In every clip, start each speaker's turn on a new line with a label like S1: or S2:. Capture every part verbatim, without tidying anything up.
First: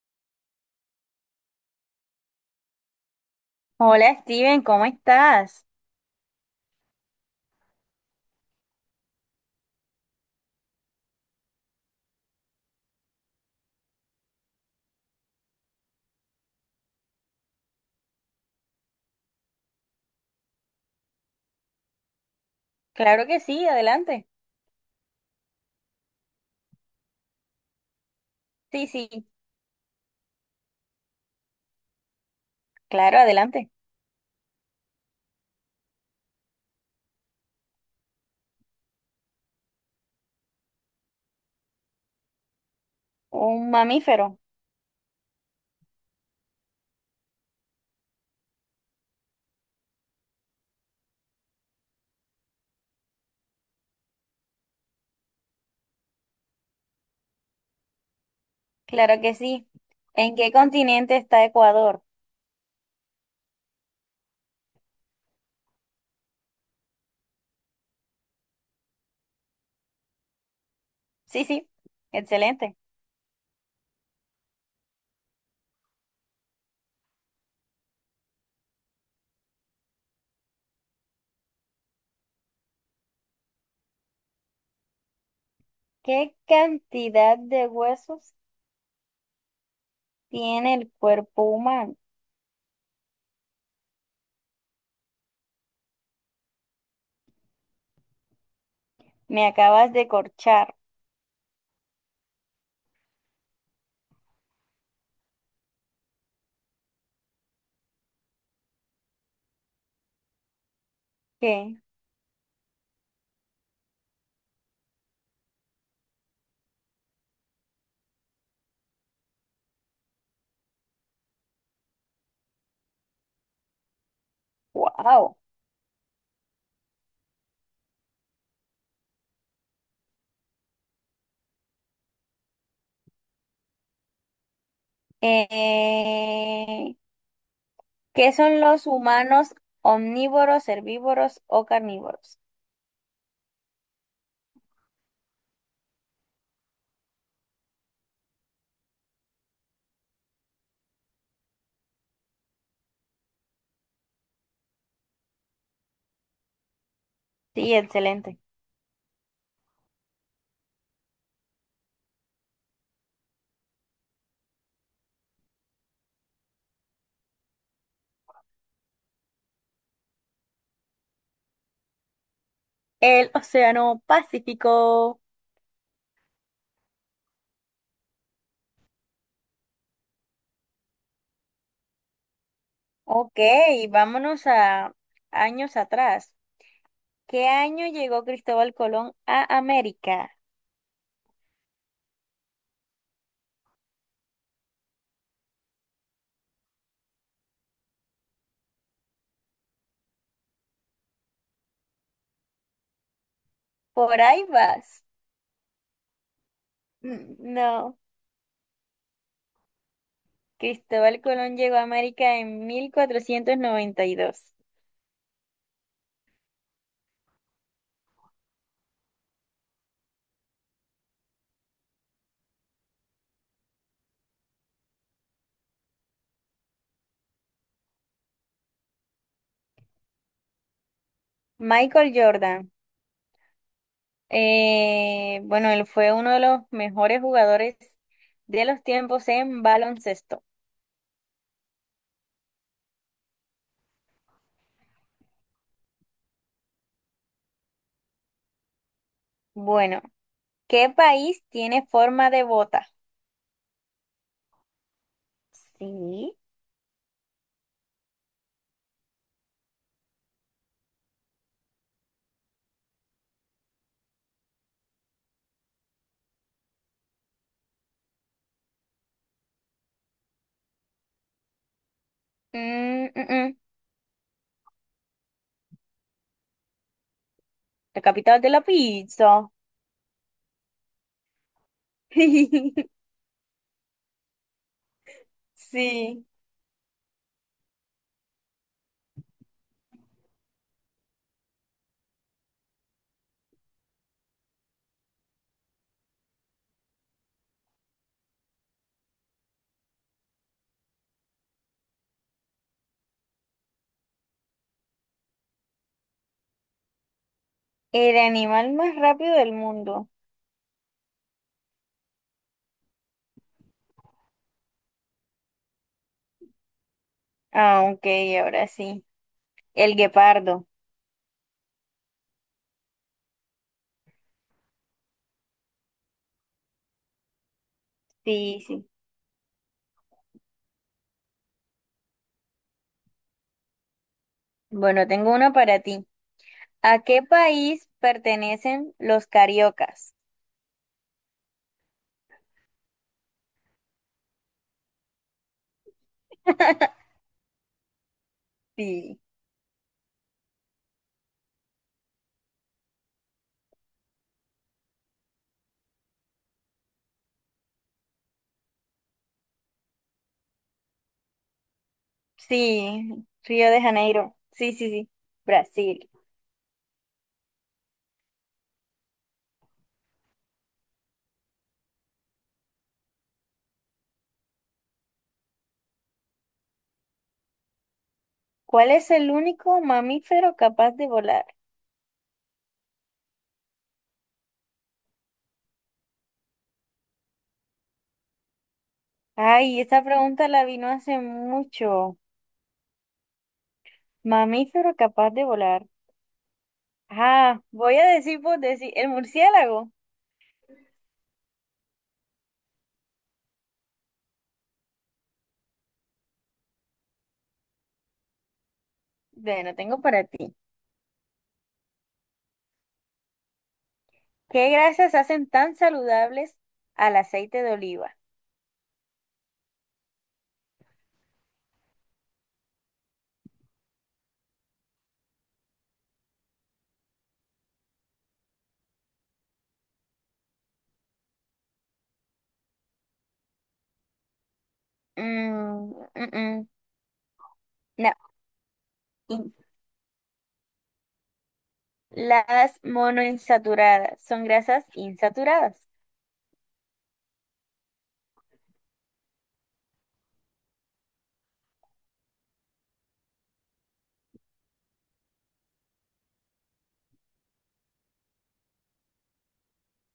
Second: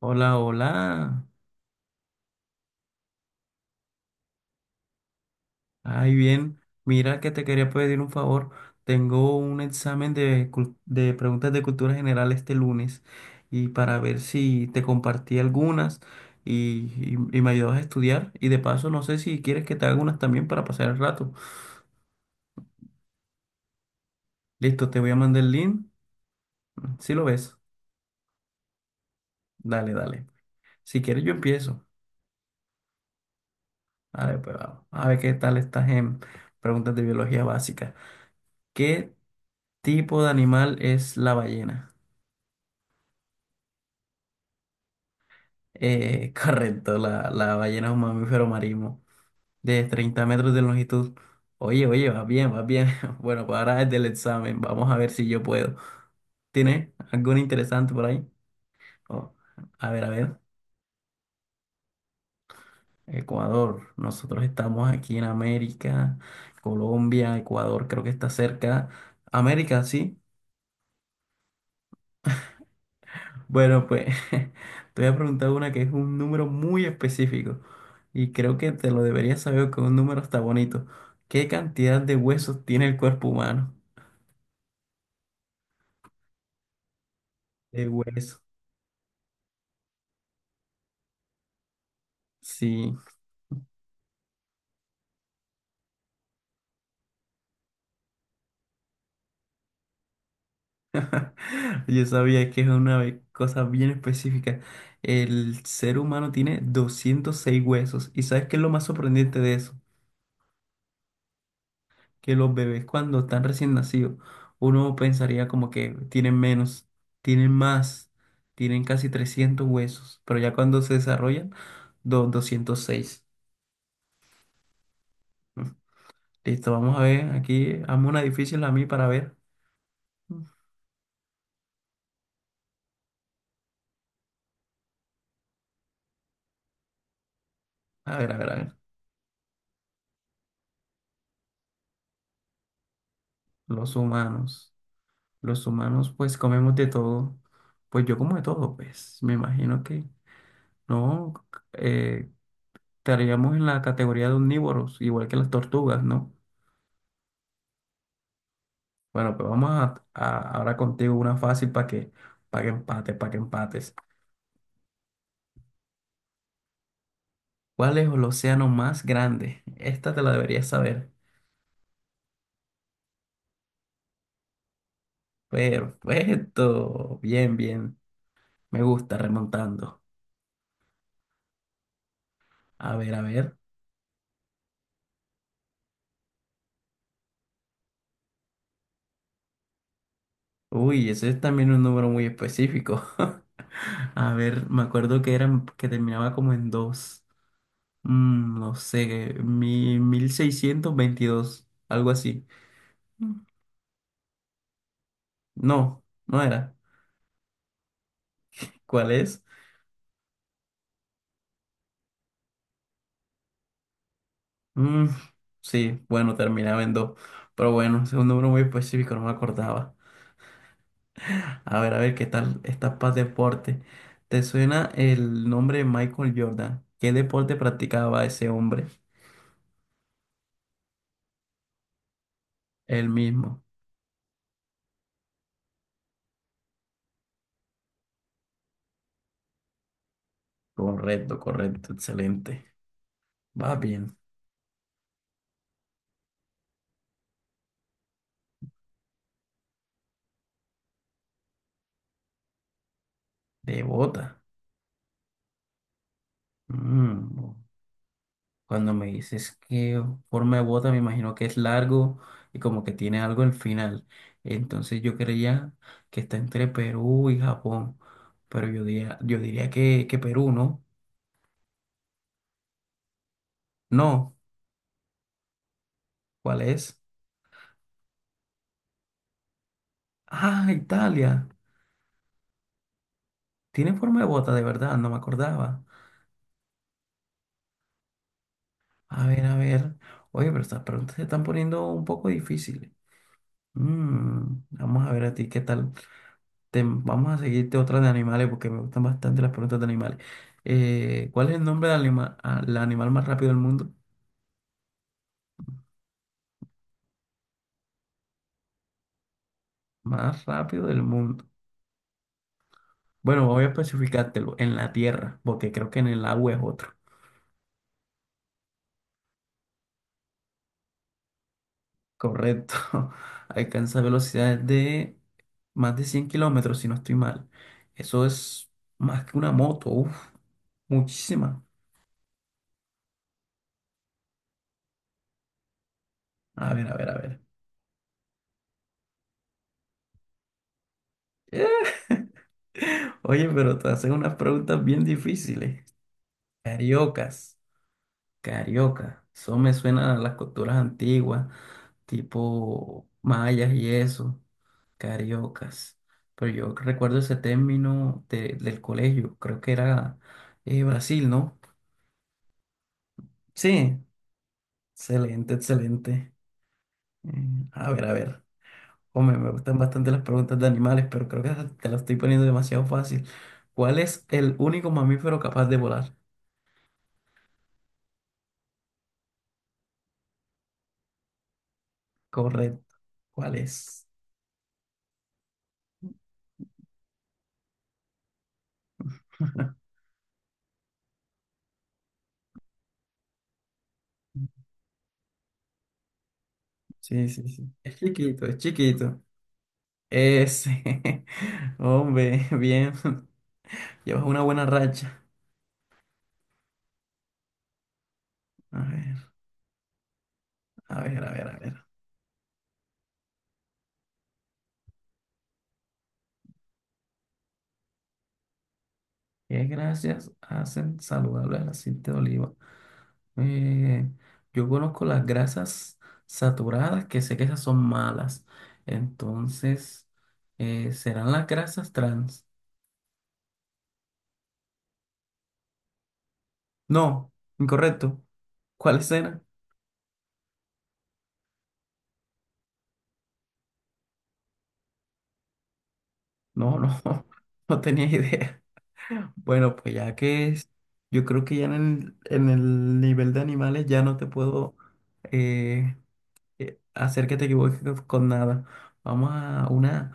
S1: Hola, hola.
S2: Hola Steven, ¿cómo estás?
S1: Ay, bien. Mira que te quería pedir un favor. Tengo un examen de, cul- de preguntas de cultura general este lunes y para ver si te compartí algunas y, y- y me ayudas a estudiar. Y de paso, no sé si quieres que te haga unas también para pasar el rato.
S2: Claro que sí, adelante.
S1: Listo, te voy a mandar el link. ¿Si lo ves?
S2: Sí, sí,
S1: Dale, dale. Si quieres, yo empiezo.
S2: claro, adelante.
S1: A ver, pues vamos. A ver qué tal estás en preguntas de biología básica. ¿Qué tipo de animal es la ballena?
S2: Un mamífero,
S1: Eh, correcto, la, la ballena es un mamífero marino de treinta metros de longitud. Oye, oye, va bien, va bien. Bueno, pues ahora es del examen. Vamos a ver si yo puedo. ¿Tiene algo interesante por ahí?
S2: claro que
S1: Oh,
S2: sí.
S1: a ver, a
S2: ¿En
S1: ver.
S2: qué continente está Ecuador?
S1: Ecuador. Nosotros estamos aquí en América. Colombia, Ecuador, creo que está cerca. América, sí.
S2: Sí, sí, excelente.
S1: Bueno, pues te voy a preguntar una que es un número muy específico y creo que te lo deberías saber que un número está bonito. ¿Qué cantidad de huesos tiene el cuerpo humano?
S2: ¿Qué cantidad de
S1: De
S2: huesos
S1: huesos.
S2: tiene el cuerpo humano?
S1: Sí.
S2: Me acabas de corchar.
S1: Yo sabía que es una ve- cosa bien específica. El ser humano tiene doscientos seis huesos y ¿sabes qué es lo más sorprendente de eso?
S2: ¿Qué?
S1: Que los bebés cuando están recién nacidos, uno pensaría como que tienen menos, tienen más, tienen casi trescientos huesos, pero ya cuando se desarrollan, do- doscientos seis.
S2: ¡Wow!
S1: Mm. Listo, vamos a ver, aquí hazme una difícil a mí para ver. Mm.
S2: Eh,
S1: A
S2: ¿qué
S1: ver, a ver, a
S2: son
S1: ver.
S2: los humanos omnívoros, herbívoros o carnívoros?
S1: Los humanos, los humanos pues comemos de todo, pues yo como de todo, pues me imagino que no, eh, estaríamos en la categoría de omnívoros, igual que las tortugas, ¿no?
S2: Sí, excelente.
S1: Bueno, pues vamos a, a- ahora contigo una fácil para que, para que empate, para que empates. ¿Cuál es el océano más grande? Esta te la deberías saber.
S2: El Océano Pacífico.
S1: Perfecto. Bien, bien. Me gusta remontando. A ver, a
S2: Ok,
S1: ver.
S2: vámonos a años atrás. ¿Qué año llegó Cristóbal Colón a América?
S1: Uy, ese es también un número muy específico. A ver, me acuerdo que eran, que terminaba como en dos. Mm, no sé, mi, mil seiscientos veintidós algo así. Mm.
S2: Por ahí vas.
S1: No, no era.
S2: Mm, no,
S1: ¿Cuál es?
S2: Cristóbal Colón llegó a América en mil cuatrocientos noventa y dos.
S1: Mm, sí, bueno, terminaba en dos. Pero bueno, es un número muy específico, no me acordaba. A ver, a ver, ¿qué tal esta paz deporte? ¿Te suena el nombre de Michael Jordan? ¿Qué deporte practicaba ese hombre?
S2: Michael Jordan,
S1: El mismo.
S2: eh, bueno, él fue uno de los mejores jugadores de los tiempos en baloncesto.
S1: Correcto, correcto, excelente. Va bien.
S2: Bueno, ¿qué país tiene forma de bota?
S1: Devota.
S2: Sí.
S1: Mm, cuando me dices que forma de bota, me imagino que es largo y como que tiene algo al final. Entonces yo creía que está entre Perú y Japón, pero yo diría, yo diría que, que Perú, ¿no?
S2: Mm, mm, mm,
S1: No, ¿cuál es?
S2: la capital de la pizza.
S1: Ah, Italia. Tiene forma de bota, de verdad, no me acordaba.
S2: Sí,
S1: A ver, a ver. Oye, pero estas preguntas se están poniendo un poco difíciles. Mm, vamos a ver a ti qué tal. Te- vamos a seguirte otra de animales porque me gustan bastante las preguntas de animales. Eh, ¿cuál es el nombre del anima- al animal más rápido del mundo?
S2: el animal más rápido del mundo.
S1: Más rápido del mundo. Bueno, voy a especificártelo en la tierra, porque creo que en el agua es otro.
S2: Ah, ok, ahora sí. El guepardo.
S1: Correcto. Alcanza velocidades de más de cien kilómetros, si no estoy mal. Eso
S2: Sí,
S1: es
S2: sí.
S1: más que una moto. Uf, muchísima.
S2: Bueno, tengo una para ti.
S1: A ver, a
S2: ¿A
S1: ver, a
S2: qué
S1: ver.
S2: país pertenecen los cariocas?
S1: Oye, pero te hacen unas preguntas bien difíciles. Cariocas.
S2: Sí,
S1: Carioca. Eso me suena a las culturas antiguas, tipo mayas y eso. Cariocas. Pero yo recuerdo ese término de- del colegio. Creo que era eh, Brasil, ¿no?
S2: sí, Río de
S1: Sí.
S2: Janeiro. Sí, sí, sí,
S1: Excelente,
S2: Brasil.
S1: excelente. Mm, a ver, a ver. Hombre, me gustan bastante las preguntas de animales, pero creo que te las estoy poniendo demasiado fácil. ¿Cuál es el único mamífero capaz de volar?
S2: ¿Cuál es el único mamífero capaz de volar?
S1: Correcto. ¿Cuál es?
S2: Ay, esa pregunta la vino hace mucho. Mamífero capaz de volar.
S1: Sí, sí,
S2: Ah,
S1: sí.
S2: voy
S1: Es
S2: a decir
S1: chiquito, es
S2: por decir, el
S1: chiquito.
S2: murciélago.
S1: Ese. Hombre, bien. Llevas una buena racha. A ver,
S2: Bueno, tengo para ti.
S1: a ver, a ver, a ver.
S2: ¿Qué grasas hacen tan saludables al aceite de oliva?
S1: ¿Qué gracias hacen saludable el aceite de oliva? Eh, yo conozco las grasas saturadas, que sé que esas son malas. Entonces, eh, ¿serán las grasas trans?
S2: Mm, mm, mm,
S1: No,
S2: no.
S1: incorrecto. ¿Cuáles eran?
S2: In- Las monoinsaturadas son grasas insaturadas.
S1: No, no, no tenía idea. Bueno, pues ya que es, yo creo que ya en el, en el nivel de animales ya no te puedo eh, eh, hacer que te equivoques con nada. Vamos a una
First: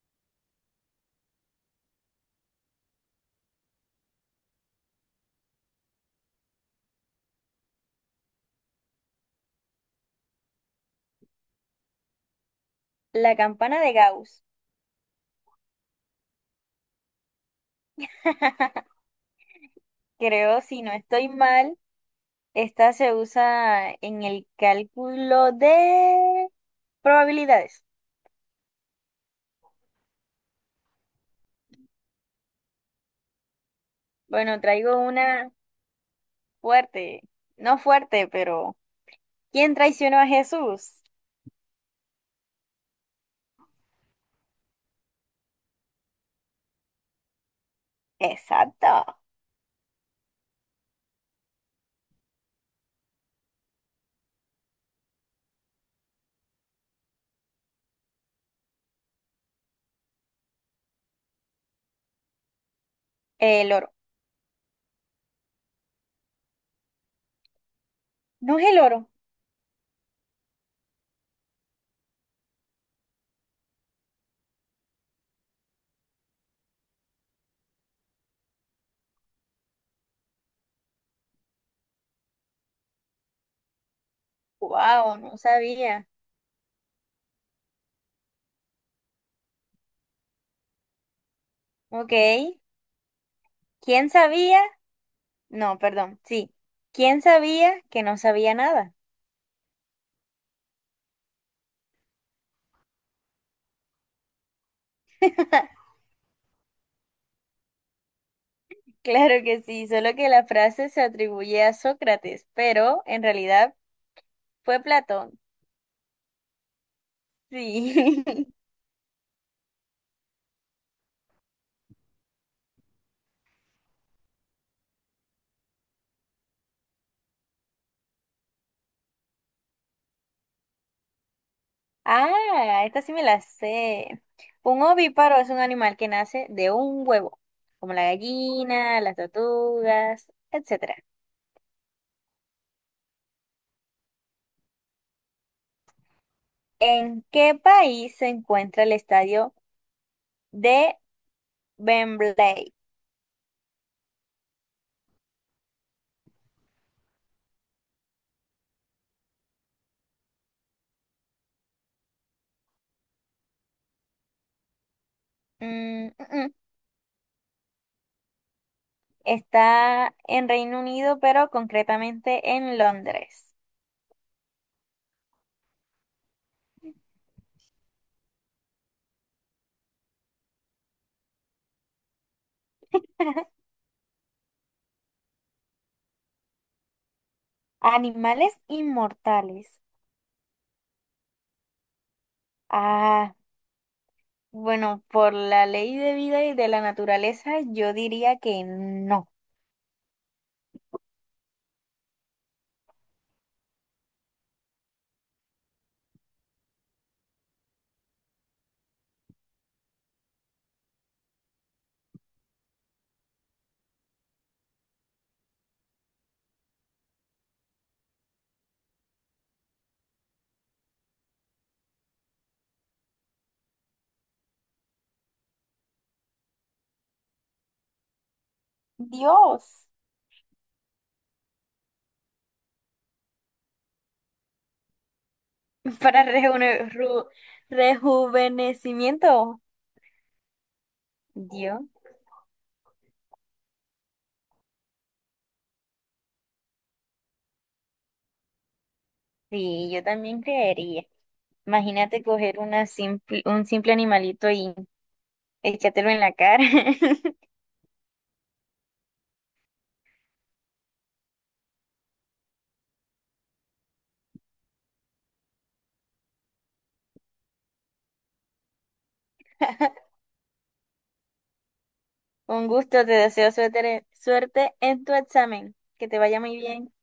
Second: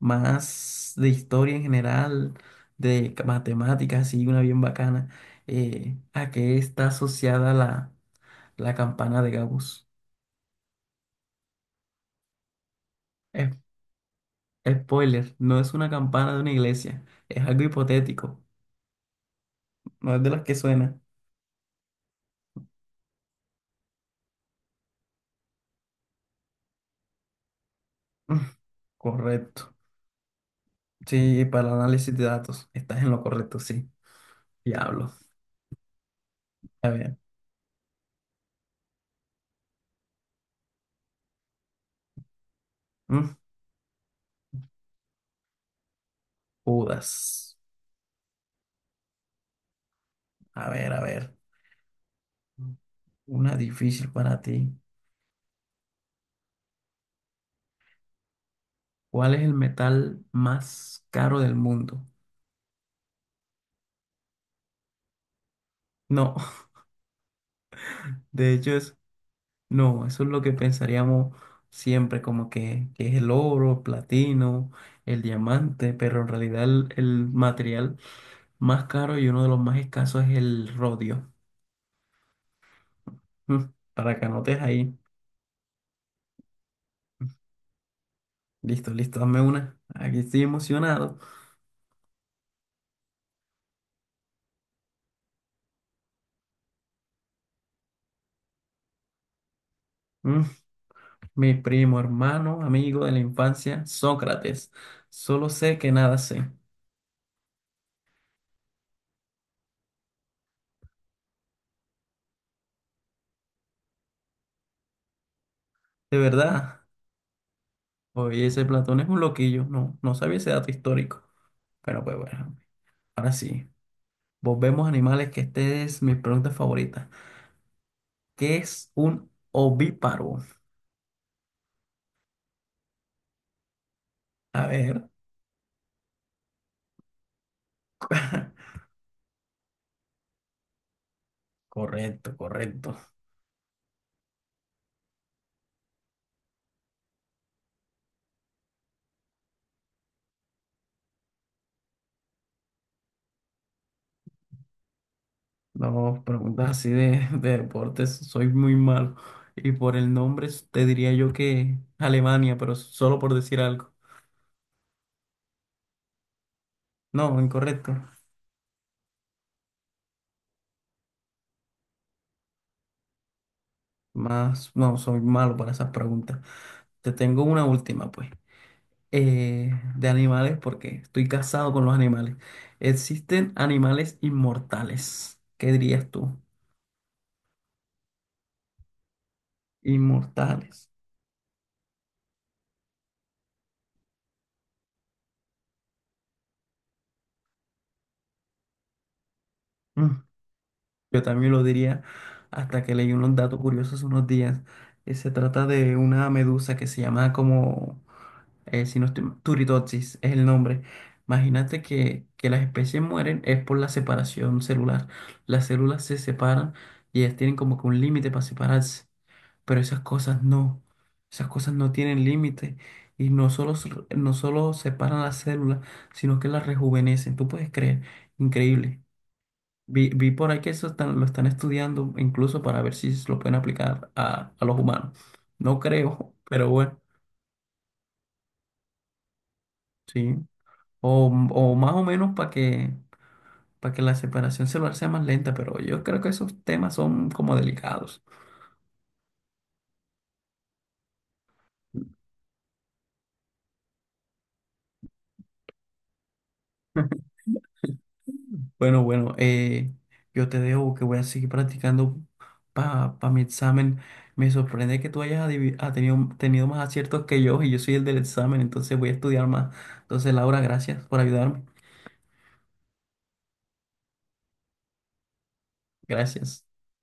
S1: más de historia en general, de ca- matemáticas, así, una bien bacana. Eh, ¿a qué está asociada la, la campana de Gauss?
S2: La
S1: Es-
S2: campana de Gauss.
S1: Spoiler, no es una campana de una iglesia, es algo hipotético, no es de las que
S2: Creo, si no
S1: suena.
S2: estoy mal, esta se usa en el cálculo de probabilidades.
S1: Correcto. Sí, para el análisis de datos. Estás en lo correcto, sí.
S2: Bueno, traigo
S1: Diablo.
S2: una
S1: A ver.
S2: fuerte, no fuerte, pero ¿quién traicionó a Jesús?
S1: Mm, Judas.
S2: Exacto,
S1: A ver, a ver. Una difícil para ti. ¿Cuál es el metal más caro del mundo?
S2: el oro.
S1: No, de
S2: No es
S1: hecho
S2: el
S1: es,
S2: oro.
S1: no, eso es lo que pensaríamos siempre, como que, que es el oro, el platino, el diamante, pero en realidad el, el material más caro y uno de los más escasos es el rodio. Mm, para que anotes ahí.
S2: Wow, no sabía.
S1: Listo, listo, dame una. Aquí estoy emocionado.
S2: Ok. ¿Quién sabía? No, perdón, sí. ¿Quién sabía que no sabía nada?
S1: Mm, mi primo, hermano, amigo de la infancia, Sócrates. Solo sé que nada sé.
S2: Claro que sí, solo que la frase se atribuye a Sócrates, pero en realidad fue Platón.
S1: De verdad.
S2: Sí.
S1: Oye, ese Platón es un loquillo. No, no sabía ese dato histórico. Pero pues bueno, ahora sí. Volvemos a animales, que esta es mi pregunta favorita. ¿Qué es un ovíparo?
S2: Ah, esta sí me la sé.
S1: A
S2: Un
S1: ver.
S2: ovíparo es un animal que nace de un huevo, como la gallina, las tortugas, etcétera.
S1: Correcto, correcto.
S2: ¿En qué país se encuentra el estadio de Wembley?
S1: No, preguntas así de, de deportes, soy muy malo. Y por el nombre te diría yo que Alemania, pero solo por decir algo.
S2: Mm, mm,
S1: No, incorrecto.
S2: está en Reino Unido, pero concretamente en Londres.
S1: Más, no, soy malo para esas preguntas. Te tengo una última, pues. Eh, de animales, porque estoy casado con los animales. ¿Existen animales inmortales? ¿Qué dirías tú?
S2: Animales inmortales.
S1: Inmortales.
S2: Ah, bueno, por la ley de vida y de la naturaleza, yo diría que no.
S1: Mm, yo también lo diría hasta que leí unos datos curiosos unos días. Eh, se trata de una medusa que se llama como eh, si no estoy mal, Turritopsis es el nombre. Imagínate que, que las especies mueren es por la separación celular. Las células se separan y ellas tienen como que un límite para separarse. Pero esas cosas no. Esas cosas no tienen límite. Y no solo, se- no solo separan las células, sino que las rejuvenecen. Tú puedes creer. Increíble.
S2: Dios.
S1: Vi, vi por ahí que eso están- lo están estudiando incluso para ver si lo pueden aplicar a, a los humanos. No
S2: Para
S1: creo, pero
S2: rejuve-
S1: bueno,
S2: ru- rejuvenecimiento.
S1: sí. O, o
S2: Dios.
S1: más o menos para que, para que la separación celular sea más lenta, pero yo creo que esos temas son como delicados.
S2: Sí, yo también creería. Imagínate coger una simple, un simple animalito y échatelo en la cara.
S1: Bueno, bueno, eh, yo te dejo que voy a seguir practicando para mi examen. Me sorprende que tú hayas adivi- ha tenido, tenido más aciertos que yo y yo soy el del examen, entonces voy a estudiar más. Entonces, Laura, gracias por ayudarme.
S2: Un gusto, te deseo suerte, suerte en tu examen. Que te vaya muy
S1: Gracias.
S2: bien.